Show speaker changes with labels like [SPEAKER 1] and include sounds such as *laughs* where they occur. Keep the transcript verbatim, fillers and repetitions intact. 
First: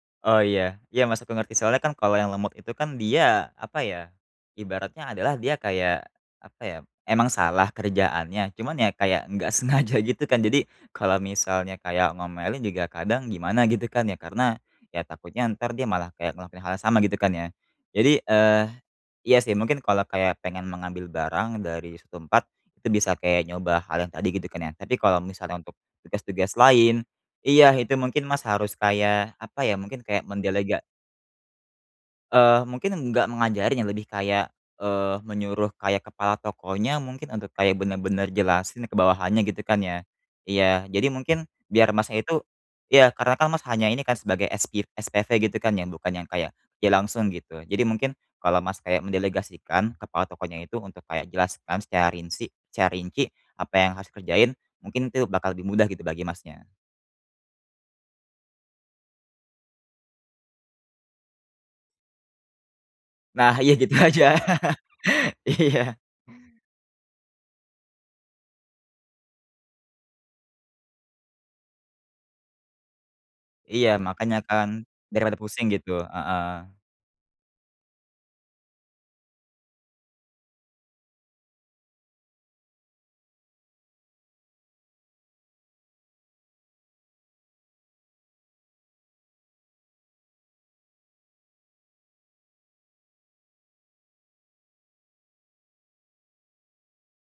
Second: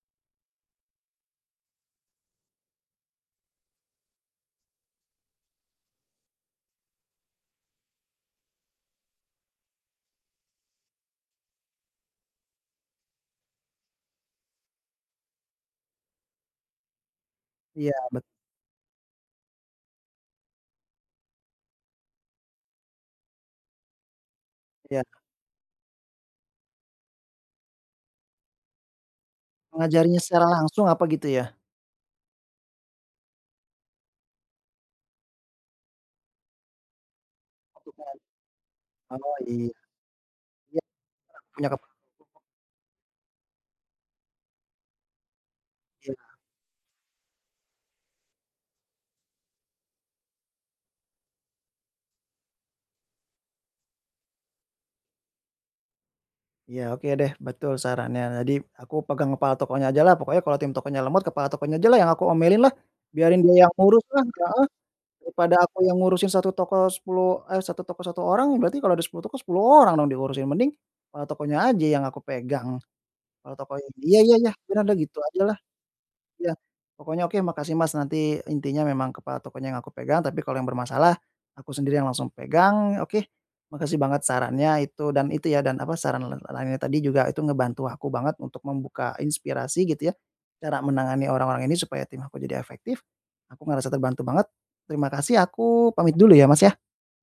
[SPEAKER 1] Oh iya, iya maksudku ngerti soalnya, kan, kalau yang lemot itu, kan, dia apa, ya, ibaratnya adalah dia kayak apa, ya, emang salah kerjaannya, cuman, ya, kayak enggak sengaja gitu kan jadi kalau misalnya kayak ngomelin juga kadang gimana gitu, kan, ya, karena, ya, takutnya ntar dia malah kayak ngelakuin hal yang sama gitu, kan, ya.
[SPEAKER 2] Iya
[SPEAKER 1] Jadi,
[SPEAKER 2] bet
[SPEAKER 1] eee, iya sih mungkin kalau kayak pengen mengambil barang dari su tempat itu bisa kayak nyoba hal yang tadi gitu, kan, ya, tapi
[SPEAKER 2] Iya.
[SPEAKER 1] kalau misalnya untuk tugas-tugas lain iya, itu mungkin, Mas, harus kayak apa, ya, mungkin
[SPEAKER 2] Mengajarinya
[SPEAKER 1] kayak
[SPEAKER 2] secara
[SPEAKER 1] mendelega
[SPEAKER 2] langsung apa gitu, ya?
[SPEAKER 1] Eee, mungkin enggak mengajarin, ya, lebih kayak, eee, menyuruh kayak kepala tokonya mungkin untuk kayak
[SPEAKER 2] Pertukaran
[SPEAKER 1] bener-bener jelasin ke
[SPEAKER 2] oh,
[SPEAKER 1] bawahannya gitu,
[SPEAKER 2] iya.
[SPEAKER 1] kan, ya.
[SPEAKER 2] Ya,
[SPEAKER 1] Iya, jadi mungkin
[SPEAKER 2] heeh, punya
[SPEAKER 1] biar
[SPEAKER 2] kepala
[SPEAKER 1] Masnya
[SPEAKER 2] toko, kok.
[SPEAKER 1] itu iya, karena, kan, Mas hanya ini, kan, sebagai espiv SPV gitu, kan, ya, bukan
[SPEAKER 2] Iya.
[SPEAKER 1] yang kayak, ya, langsung gitu. Jadi mungkin kalau, Mas, kayak mendelegasikan kepala tokonya itu untuk kayak jelaskan secara rinsi ca rinci apa yang harus dikerjain, mungkin itu bakal lebih mudah gitu bagi Masnya.
[SPEAKER 2] Ya, oke, deh, betul sarannya tadi aku pegang kepala tokonya ajalah pokoknya kalau tim tokonya lemot kepala tokonya ajalah yang aku omelinlah, biarin
[SPEAKER 1] Nah
[SPEAKER 2] dia
[SPEAKER 1] iya
[SPEAKER 2] yang
[SPEAKER 1] gitu
[SPEAKER 2] uruslah,
[SPEAKER 1] aja.
[SPEAKER 2] heeh.
[SPEAKER 1] *laughs*
[SPEAKER 2] Daripada aku yang
[SPEAKER 1] Iya.
[SPEAKER 2] ngurusin satu toko sepuluh, eee, satu toko satu orang berarti kalau ada sepuluh toko sepuluh orang dong diurusin, mending, eee, tokonya aja yang aku pegang, kalau toko ini
[SPEAKER 1] Iya
[SPEAKER 2] iya iya
[SPEAKER 1] makanya,
[SPEAKER 2] iya
[SPEAKER 1] kan,
[SPEAKER 2] piranda gitu
[SPEAKER 1] daripada
[SPEAKER 2] ajalah,
[SPEAKER 1] pusing gitu.
[SPEAKER 2] ya,
[SPEAKER 1] Heeh.
[SPEAKER 2] pokoknya oke makasih, Mas, nanti intinya memang kepada tokonya yang aku pegang tapi kalau yang bermasalah aku sendiri yang langsung pegang, oke, makasih banget sarannya itu dan itu, ya, dan apa saran la la lainnya tadi juga itu ngebantu aku banget untuk membuka inspirasi gitu, ya, cara menangani orang-orang ini supaya tim aku jadi efektif, aku ngerasa terbantu banget terima kasih aku pamit dulu, ya, Mas, ya.